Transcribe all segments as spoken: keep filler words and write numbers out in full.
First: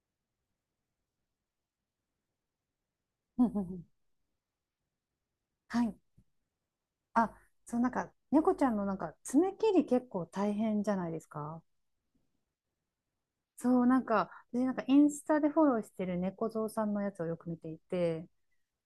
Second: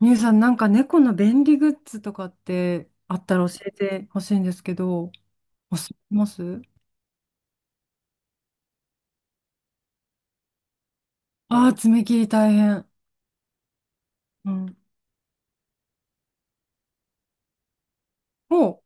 みゆさん、なんか猫の便利グッズとかってあったうんらう教んうえん。てほしいんですけど、おはすすい。めします。あ、そう、なんか、猫ちゃんのなんか、爪切り結構大変じゃないですか。ああー、爪切り大変。そう、なんか、う私なんん。かインスタでフォローしてる猫蔵さんのやつをよく見ていて、おう。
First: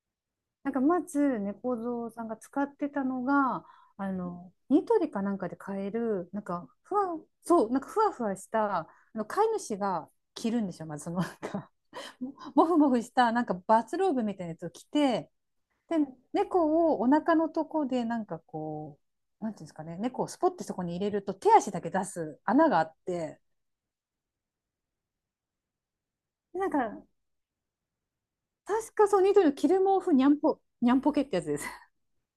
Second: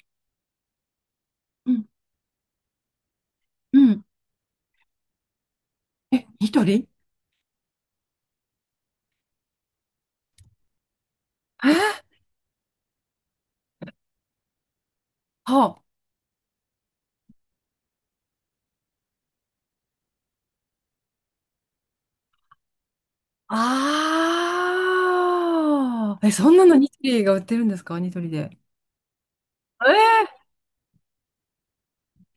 なんかまずう猫ん。蔵さんが使ってたのが、うん。あの、ニトリかなんかで買ええ、る、なんニトか、リ？ふわ、そう、なんかふわふわした、あの、飼い主が着るんですよ。まずその、なんえか、ー、ももふもふした、なんかバスローブみたいなやつを着て、はで、猫をお腹のとこで、なんかこう、なんていうんですかね、猫をスポッてそこに入れると、手足だけ出す穴があって、あ。ああ。え、そんでななんのニトか、リが売ってるんですかニトリで？確かそう、ニトリのキルモーフニャンえポ、ニャンポケってやつです。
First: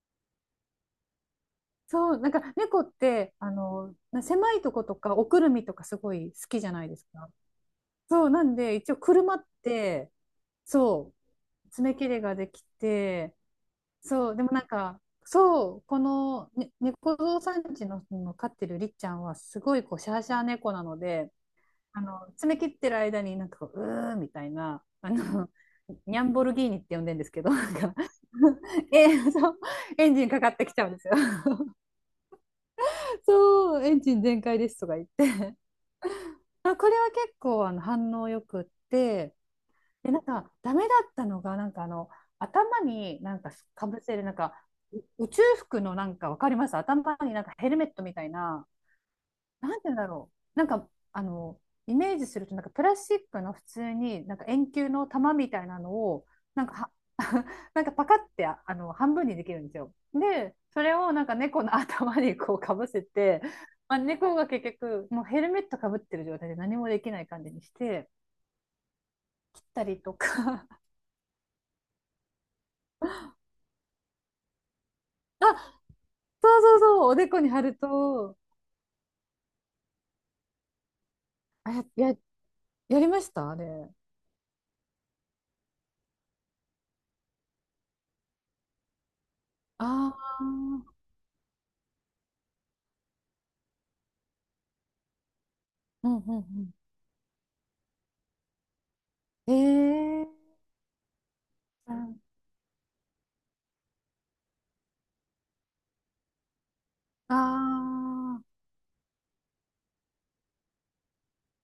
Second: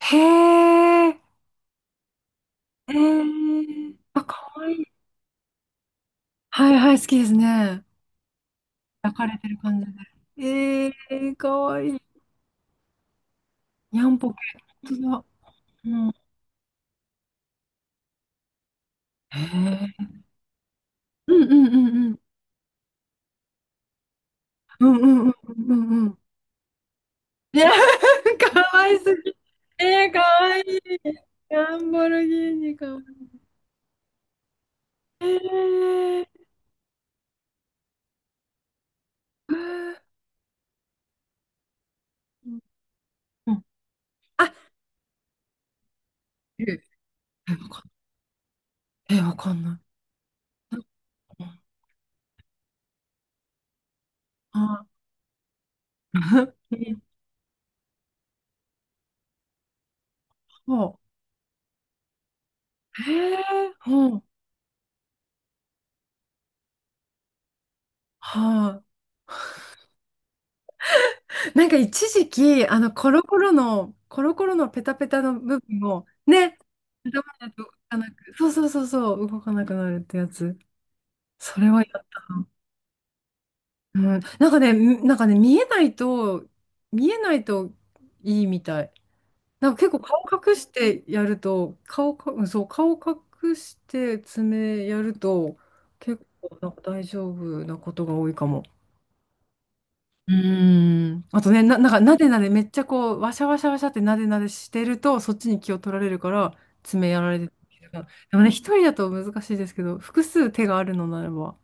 ー、へえ。そう、なんか猫っへえて、あー。の、あ、か狭いわといこい。とか、おくるみとかすごい好きじはゃいないはでい、す好きでか。すね。そう、なんで、一応抱か車れってる感じで。て、えそー、かう、わい爪い。切れができて、にゃんそぽけ。う、でもなん本か、当だ。そう、こうん。の、ね、猫蔵さんちの、の飼ってるりっちゃんは、すごいこうへ、シャーシャー猫なので、うんうんうあんうん。の、詰め切ってる間になんかこう、うーみたいな、うんうあんうんの、う んうん。ニャンボルギーニって呼んでるんですけど、いや、なんか かわ いえ、すぎ。そう、えエー、ンかジンかかっわいてきちゃうんでい。すよ。ランボルギーニかわいい。そう、エンジン全開ですとか言っえて。ー、まあ、これは結構あの反応よくって、うで、なんか、ダメだったのが、なんかあの、ん頭になんうかん、かぶせる、なんあ、か、宇宙服の、なんかわかりえ、ます、頭になんかわヘルかメんットみたいな、えわかんななんでだろう。なんい。なんか、かあの、イメージすると、なんかプラスチックの普通に、なんか円あ、球の玉みたいなのを、なんかは、なんかパカってああの半分にできるんですよ。で、それそをなんか猫の頭にこうかぶせう。えて、ー、まあ、ほうん。猫が結局、もうヘルメットかぶってる状態で何もできない感じにして、は切ったりとか。い。なんか一時期、あの、コロコロの、コロコロのペタペタのあ、部分を、ね、そうそうそう、お頭でこにだ貼と動るかなく、と、そうそうそうそう、動かなくなるってやつ。それあ、はやっや、やた。やりましたあれ。うん、なんかね、みなんかね、見えないと、見えないといいみたい。なんか結構あ顔あ、う隠しんてやると、顔か、うんそう、顔隠して爪やると、う結構なんんか大丈夫なことが多いかも。うん。ええうー、ーん。あとね、な、なんかなでなでめっちゃこう、わしゃわしゃわしゃってなでなでしてると、そっちに気を取られるから、爪やらあれてるから。であもー。ね、一人だと難しいですけど、複数手があるのならば、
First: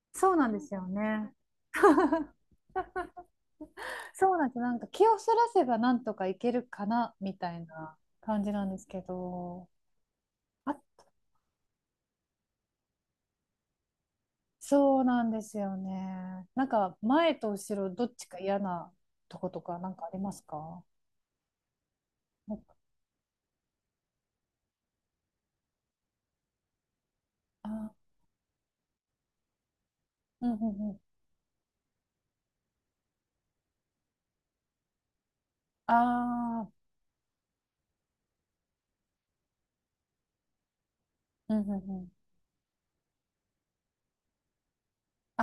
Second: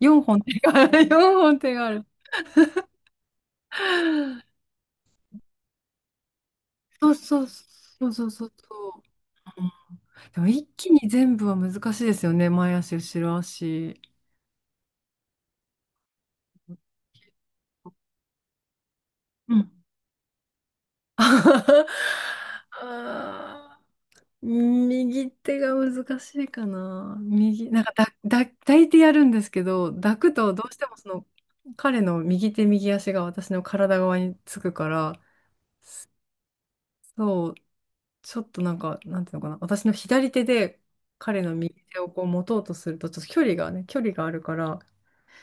4そう本な手んですがあよる、ね。よんほん手がある。そうなんです。なんか気をそらせばなんとかいけるかそうなみそうたいなそうそう感そうじなんそですけう。ど、でも一あ、気に全部は難しいですよね。前足、後ろ足。そうなんですよね。なんか前と後ろどっちか嫌なとこうとん。かなんかありますか？なんかあー右手が難しいかな。右、なんあ、かだ、だ、抱いてやるんですけど、抱くうんとうどうしてんうもん。その彼の右手右足が私の体側につくから、ああ、そう、ちょっとなんか、なんていうのかな、私の左手で彼のうんうん右手うをん。こう持とうとすると、ちょっと距離がね、距離があるから、あ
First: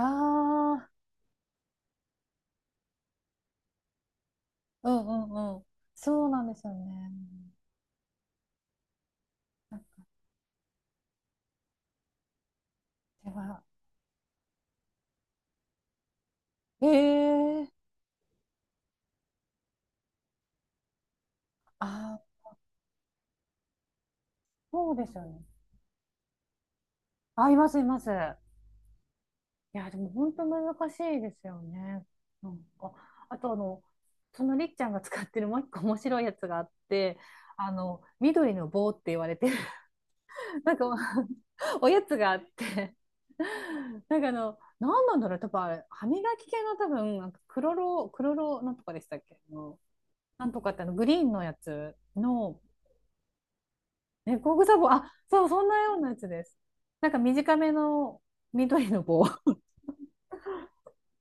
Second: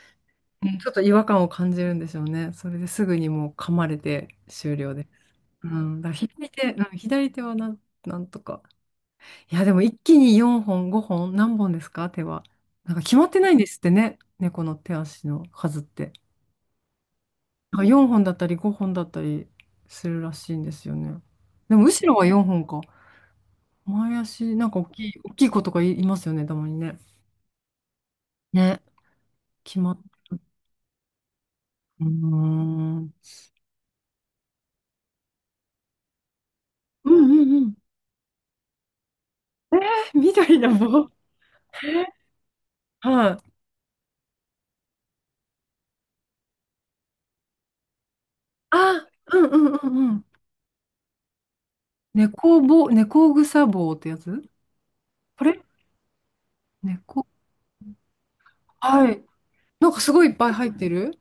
うん、ちょあ、っと違和感を感じるんでしょうね。それですぐにもう噛まれて終う了でんす。うんうん。うん、だからそうなん左で手、すようね。ん、左手はなん、なんとか。いや、でも一気によんほん、ごほん、何本ですか手は。なんか決まっでてないんは、ですってね、猫の手足の数って。ええー、なんかよんほんだったりごほんだったりするらしいんですよね。でもあ後ろあ、はよんほんか。前足、なんか大そうできい、すよ大ね。きい子とかい、いますよね、たまにね。あ、いますいます。ね、決いや、までっ、も本当難しいですようね。ーなんか、ん。うんあとあの、そのりっちゃんが使ってるもう一個面白いやつがあっうて、んうあん。の、緑の棒って言われてる、えー、緑 のなんか棒。おやつがあって、はい。なんかあの、何なんだろう、多分あれ、歯磨き系の多分、なんかクロロ、クロロなんとかであ、したっけ、うんあうんのうんうん。なんとかってあの、グリーンのやつ猫の、ぼ、猫草棒ってやね、つ、工具サボ、あ、こそう、れそんなようなやつです。なんか猫。短めの緑のはい。棒、なんかすごいいっぱい入ってる。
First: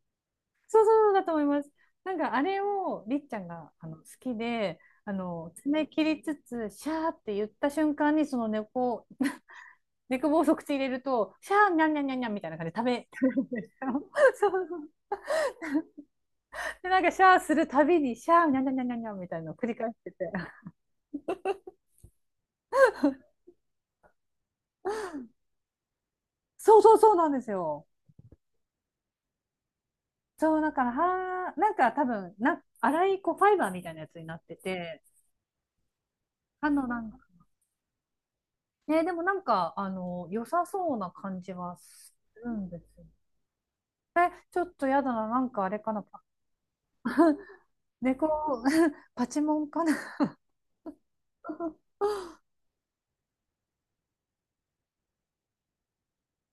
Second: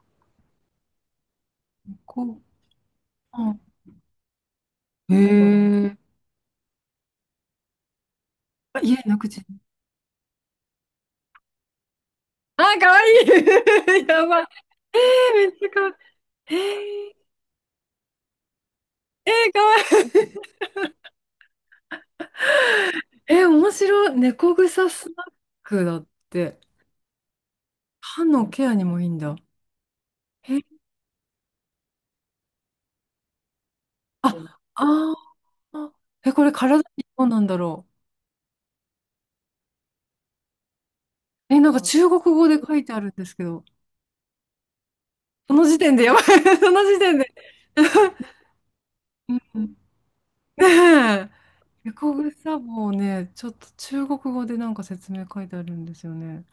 そうそうだと思います。なんこかあれをりっちう。ゃんがあうの好きで、あん。のへ爪え。切りつつ、シャーって言った瞬間に、そのあ、家猫、なくち。猫棒を即口入れると、シャー、にゃんにゃんにゃんニャンみたいなあ、感じで食かわべ い るんですい。よ。やばい。そうそう。えー、めっちゃかわいい。で、なんかえシャーするたびに、シャー、にゃんにゃんにゃんにゃんみー、たいなえのー、をか繰わり返しいい。てて、えー、面白い。猫草スナックだって。そうそうそうなんですよ。歯のケアにもいいんだ。えそー、う、だから、はー、なんか多分な、粗いこうファイバーみたいなやつになっあ、てて、あー。え、これあ体の、なにんか、どうなんだろね、でもなんか、あの、良さそうな感う。じえ、なんはか中す国語るでん書ですいてあよるね。んですけど。え、ちょっとやだな、なんそかのあ時れか点でな。やばパい。その時点で。猫、パチモうンん、かな。ねえ。エコグサボをね、ちょっと中国語でなんか説明書いてあるんですよね。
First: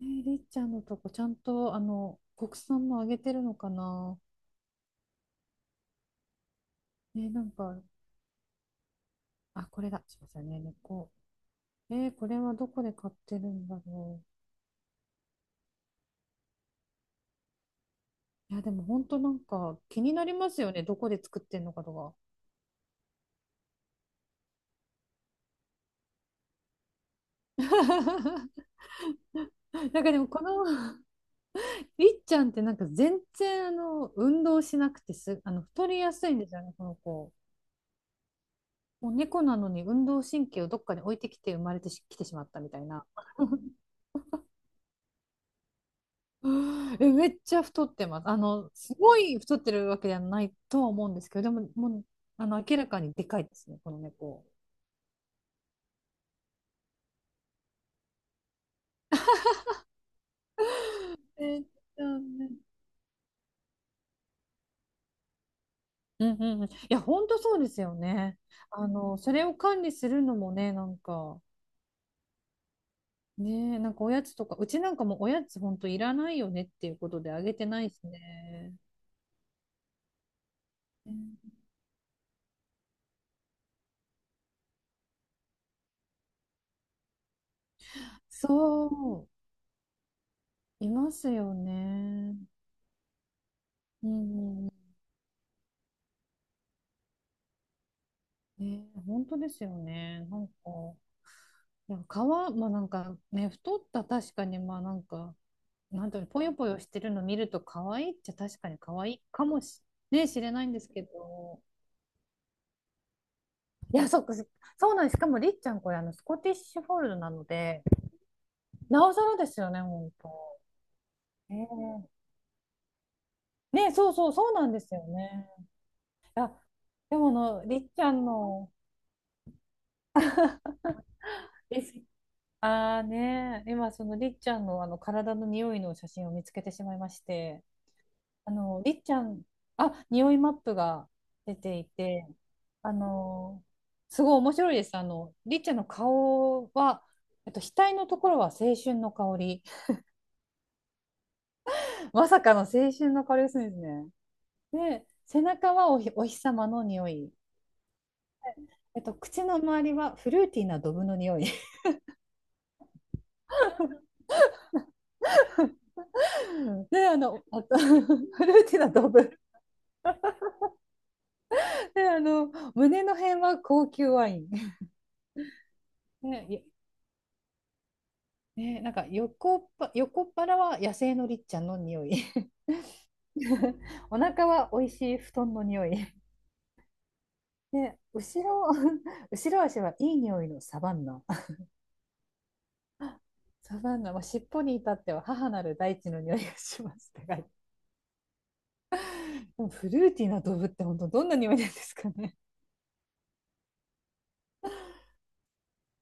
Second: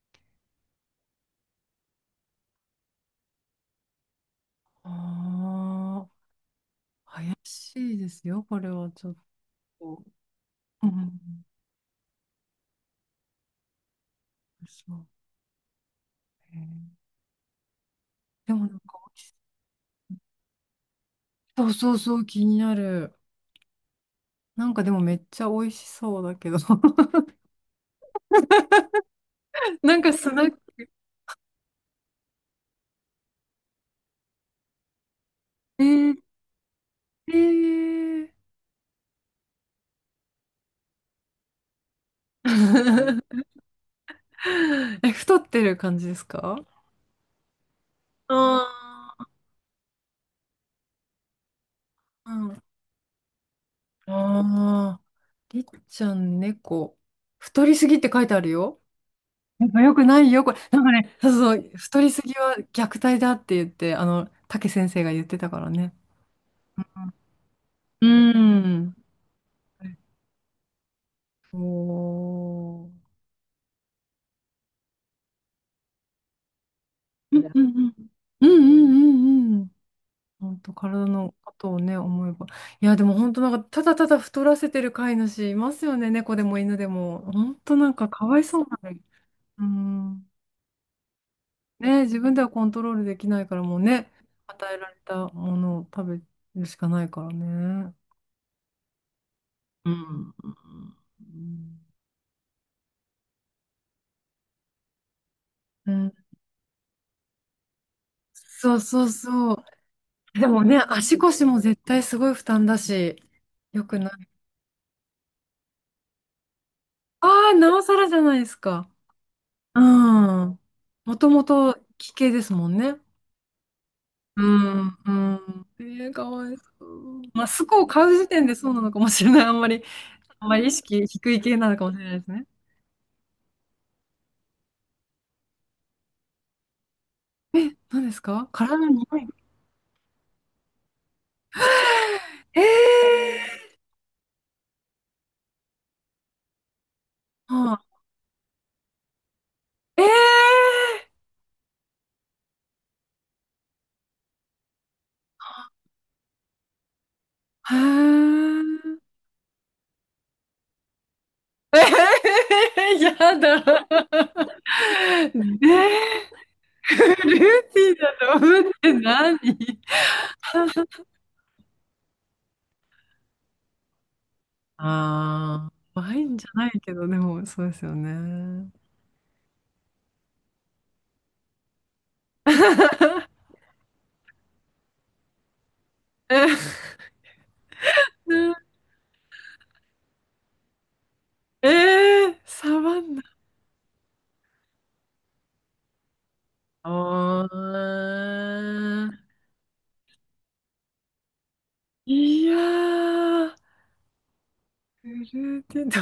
えー、りっちゃんのとこ、ちゃんと、あの、国産もあげてるのかな。ああ、え怪ーなんか、しいですよ、これはちょっあ、これと。だ。すいませんね、う猫。ん、えー、これはどこで買ってるんだろそうね。でう。いもや、なでんもか本当なし、んか気になりますよね。どこで作ってそんうのかそとうそか。う、気になる。なんかでもめっちゃ美味しそうだけど。ななんんかかでもスナこック。の りっちゃんってなんか全然あの運動しなくてす、あのえ太りやー、すいんですよね、この子。えー もう猫なのに運動神経をどっかに置いてきて生まれてしきてしまったみたいな。え、太ってる感じですか？え、めっちゃ太ってます。あの、すごあい太ってるわけではないとは思うんですけど、でも、もう、あー、あうん。の、明らかにでかいですね、この猫。ああ、りっちゃん猫。太りすぎって書いてあるよ。やっぱよくないよ、これ。なんかね、そえうそー、う、太うりすぎんうはん虐待だって言って、あの、竹先生が言ってたからね。うんうん、いや、本当そうですようね。あん。の、それを管理するのもね、なんか、おー。ねえ、なんかおやつとか、うちなんかもおやつほんといらないよねっていうことでうあんうんげてうないんしうんね。うんうんうん。本当、体のことをね、思えば。いや、でも本当なんか、ただただ太らせてる飼い主いますよね、猫でも犬でも。本当なんか、かわいそうなのに。そうん。う、いますよね、自分ね。ではコントロールできないからもううね、んうんうん。与えられたものを食べるしかないからね。ね、本当ですようね。ん。なんか、いや、皮、まあなんかね、太った確かに、まあなんか、うなんん、だろう、ぽよぽよしてるの見ると可愛いっちゃ確かそにう可そう愛いかそもう。し、ね、知でれなもいんね、ですけ足腰もど。絶対すごい負担だし、よいくや、なそっい。か、そそうなんです。しかもりっちゃんこれあの、スコティッシュフォールドなのああ、なおで、さらじゃないですか。なおさらですようね、本ん。当。もともえとえ、奇形ですもんね。ね、そうそう、うそうなんでん、すようね。ん。えー、かいわや、いそでう。もあまあ、の、スりコをっち買ゃうん時点でその、うなのかもしれない。あんまり、あんまり意識低い系なのかもしれないですね。ああね、今そのりっちゃんのあの体の匂いの写真を見つけてしまいまして、何ですかあ体のの匂りっちゃん、い？あ、匂いマップが出ていて、えあー、の、すごい面白いです。あのりっちゃんの顔は、えっと、は額あ、のところは青春の香り、えー、まさかの青春の香りがするんですね。で、背中はおひ、お日様の匂い、はー。えっと、口の周りはフルーティーなドブの匂い。えー、やだ。えー、ルで、ーテあィの、ンあと だとフル思っーティーなてド何。ブ。で、あの、胸の辺は高級ワイン。あ あー、ワインじね、ゃいないけど、でも、そうですよね。ね、なんか横っぱ、横っ腹は野生のりっちゃんの匂い お腹は美味しい布団の匂い。えで、後ろ、ー、後ろ足はいい匂いのサバンナ。えー、サバンナ。サバンナ、まあ、尻尾に至っては母なる大地の匂いがしますって書いて、あフルーティーな動物って本当どんな匂いなんですかーね。 いやー。フルーティーと、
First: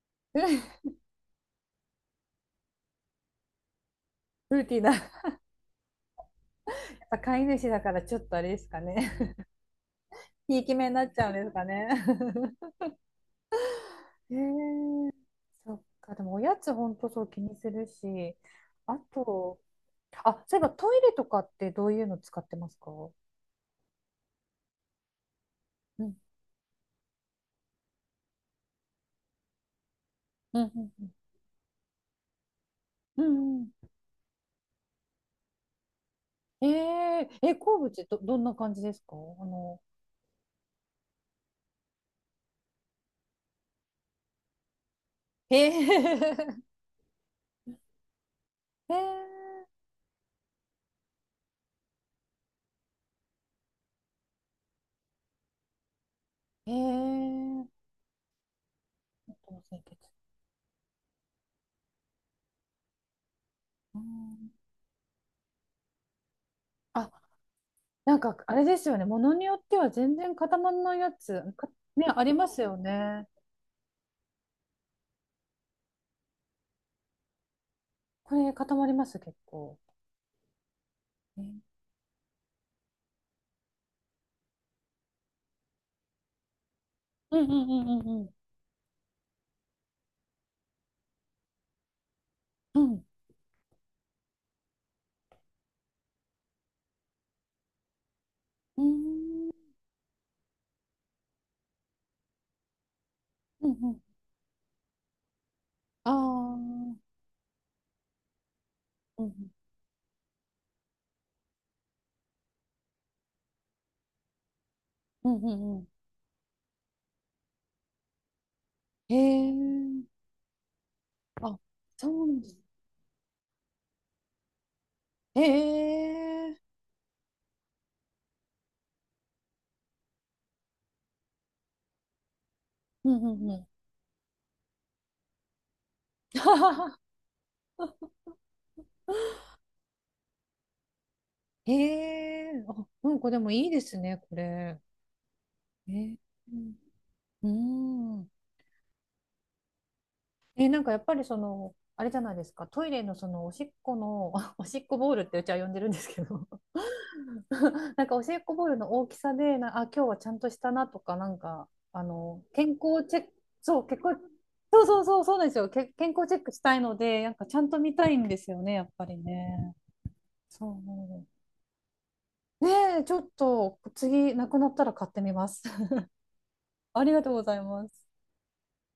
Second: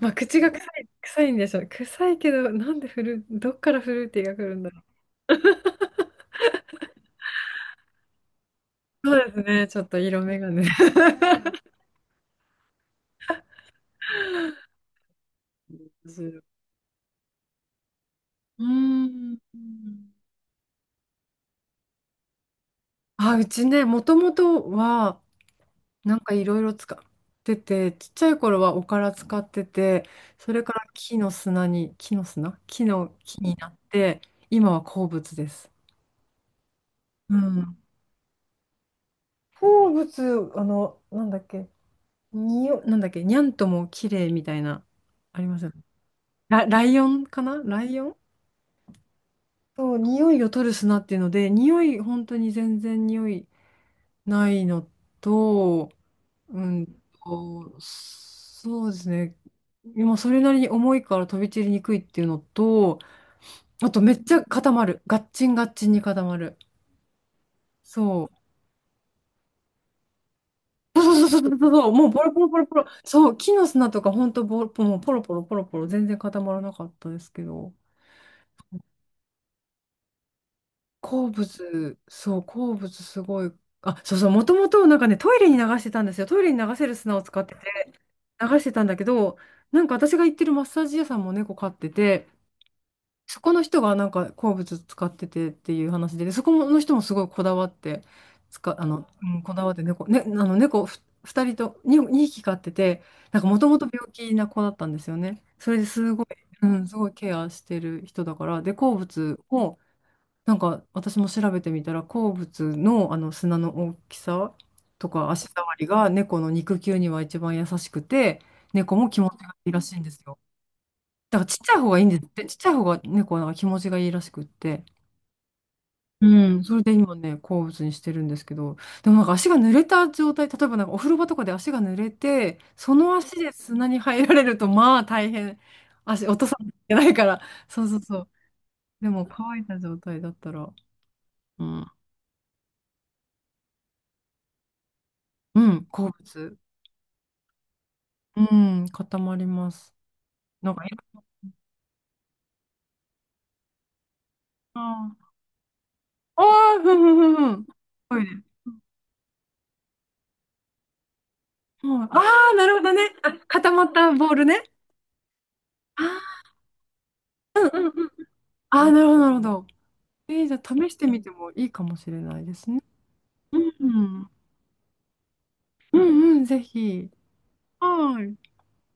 まあ、口が臭フい、臭いんでしょう。臭いけど、なんでフル、どっからフルーティーが来るルんーだテろィーう。な。飼い主だからちょっとあれですかそうでね。すね、ちょっと色眼ひ鏡いで、き目になっちゃうんですかね。へー、そっか、でもおやつほんとそう気にするし、うあーと、ん。あ、そういえばトイレとかってどういうの使ってますか、うあ、うちね、もともとは、ん、なんかいろいろ使ってて、ちっちゃい頃はおから使ってて、そうれかん、うらん、うん。木の砂に、木の砂、木のう木になん、って、今は鉱物です。えー、うえ、ん。鉱物ど、どんな感じですか、あの、鉱物、あの、なんだっけ、にお、なんだっけ、にゃんとも綺麗みたいな、ありへますよね。え、ラ、ライオンかな、ライオン。へえ、そう、匂いを取る砂っていうので、匂い、本当に全然匂いないのと、うへんえ、と、そうですあね。との清潔。今、それなりに重いから飛び散りにくいっていうのと、あうと、めっちゃん、固まる。ガッチンガッチンに固まる。あ、なんそう。かあれですよね、ものによっては全然固まらないやそうそうそうつ、そうか、そうそう、ね、もうポあロりポまロポすロポよロ。ね。そう、木の砂とか、本当ボロ、もうポロポロポロポロ、全然固まらなかったですけど。これ固まります、結構。鉱ね、物、そう、鉱物すごい。あ、そうそう、もともとなんかね、トイレに流してたんですよ。トイレに流せる砂をう使っんてうて、んうんうん流してたんだけど、なんか私が行ってるマッサージ屋さんも猫飼ってて、うん。うん。そこの人がなんか鉱物使っててっていう話で、でそこの人もすごいこだわって、使うーあの、うん、こだん、わって猫、ね、あの猫ふふたりとに、に匹飼ってて、なんかもとうんもとうん。病気な子だったんですよね。それであすごい、あ、うん、すごいケアしてる人だから、で、鉱うんうん。物を、なんか私も調べてみたら鉱物の、あの砂の大きさとうかんう足触んうりん。が猫の肉球には一番優しくて、猫もへ気持ちがいいらしいんえ。ですよ。だからちっあ、ちゃい方がいいんそですうっなんて、でちっす。ちゃい方が猫はなんか気持ちがいいらしくって。へうえ。ん、それで今ね、好物にしてるんですけど、でもなんか足が濡れた状態、例えばなんかお風呂場とかで足が濡れて、そうのん足うんでうん。砂に入られると、まあ大変、足落とさないといけな いから、そうそうそう。でも乾いた状態だったら、うへん、え。あ、うんこでもいいですね、これ。うん、え好ー、う物。ん。うん、うん、固まります。え、なんなか、んいかやっぱろんりその、あれじゃないですか、トイレのそのおしっこの、おしな、っこボールってうちは呼んでるんですけあど、あ、ふんふんふんふん。なんかトおイしレ。もっこボールの大きさでなあ、今日はちゃんとしたなとか、なんかう、あのああ、な健るほど康ね。チェッあ、ク、固そまうっ結た構、ボールね。そうそうそうそうなんですよ、け健康チェッあクしたいのでなんかちー、ゃんとうん見うたん、いんですよね、やあっあ、なぱるほりど、なるほど。ね。えー、じゃあそ試してみてもいいかもしれないでうすね。ね、え、ちょっうとん。次なくなったら買ってみます。 うんうん、ぜ あひ。りがとうございます。はい。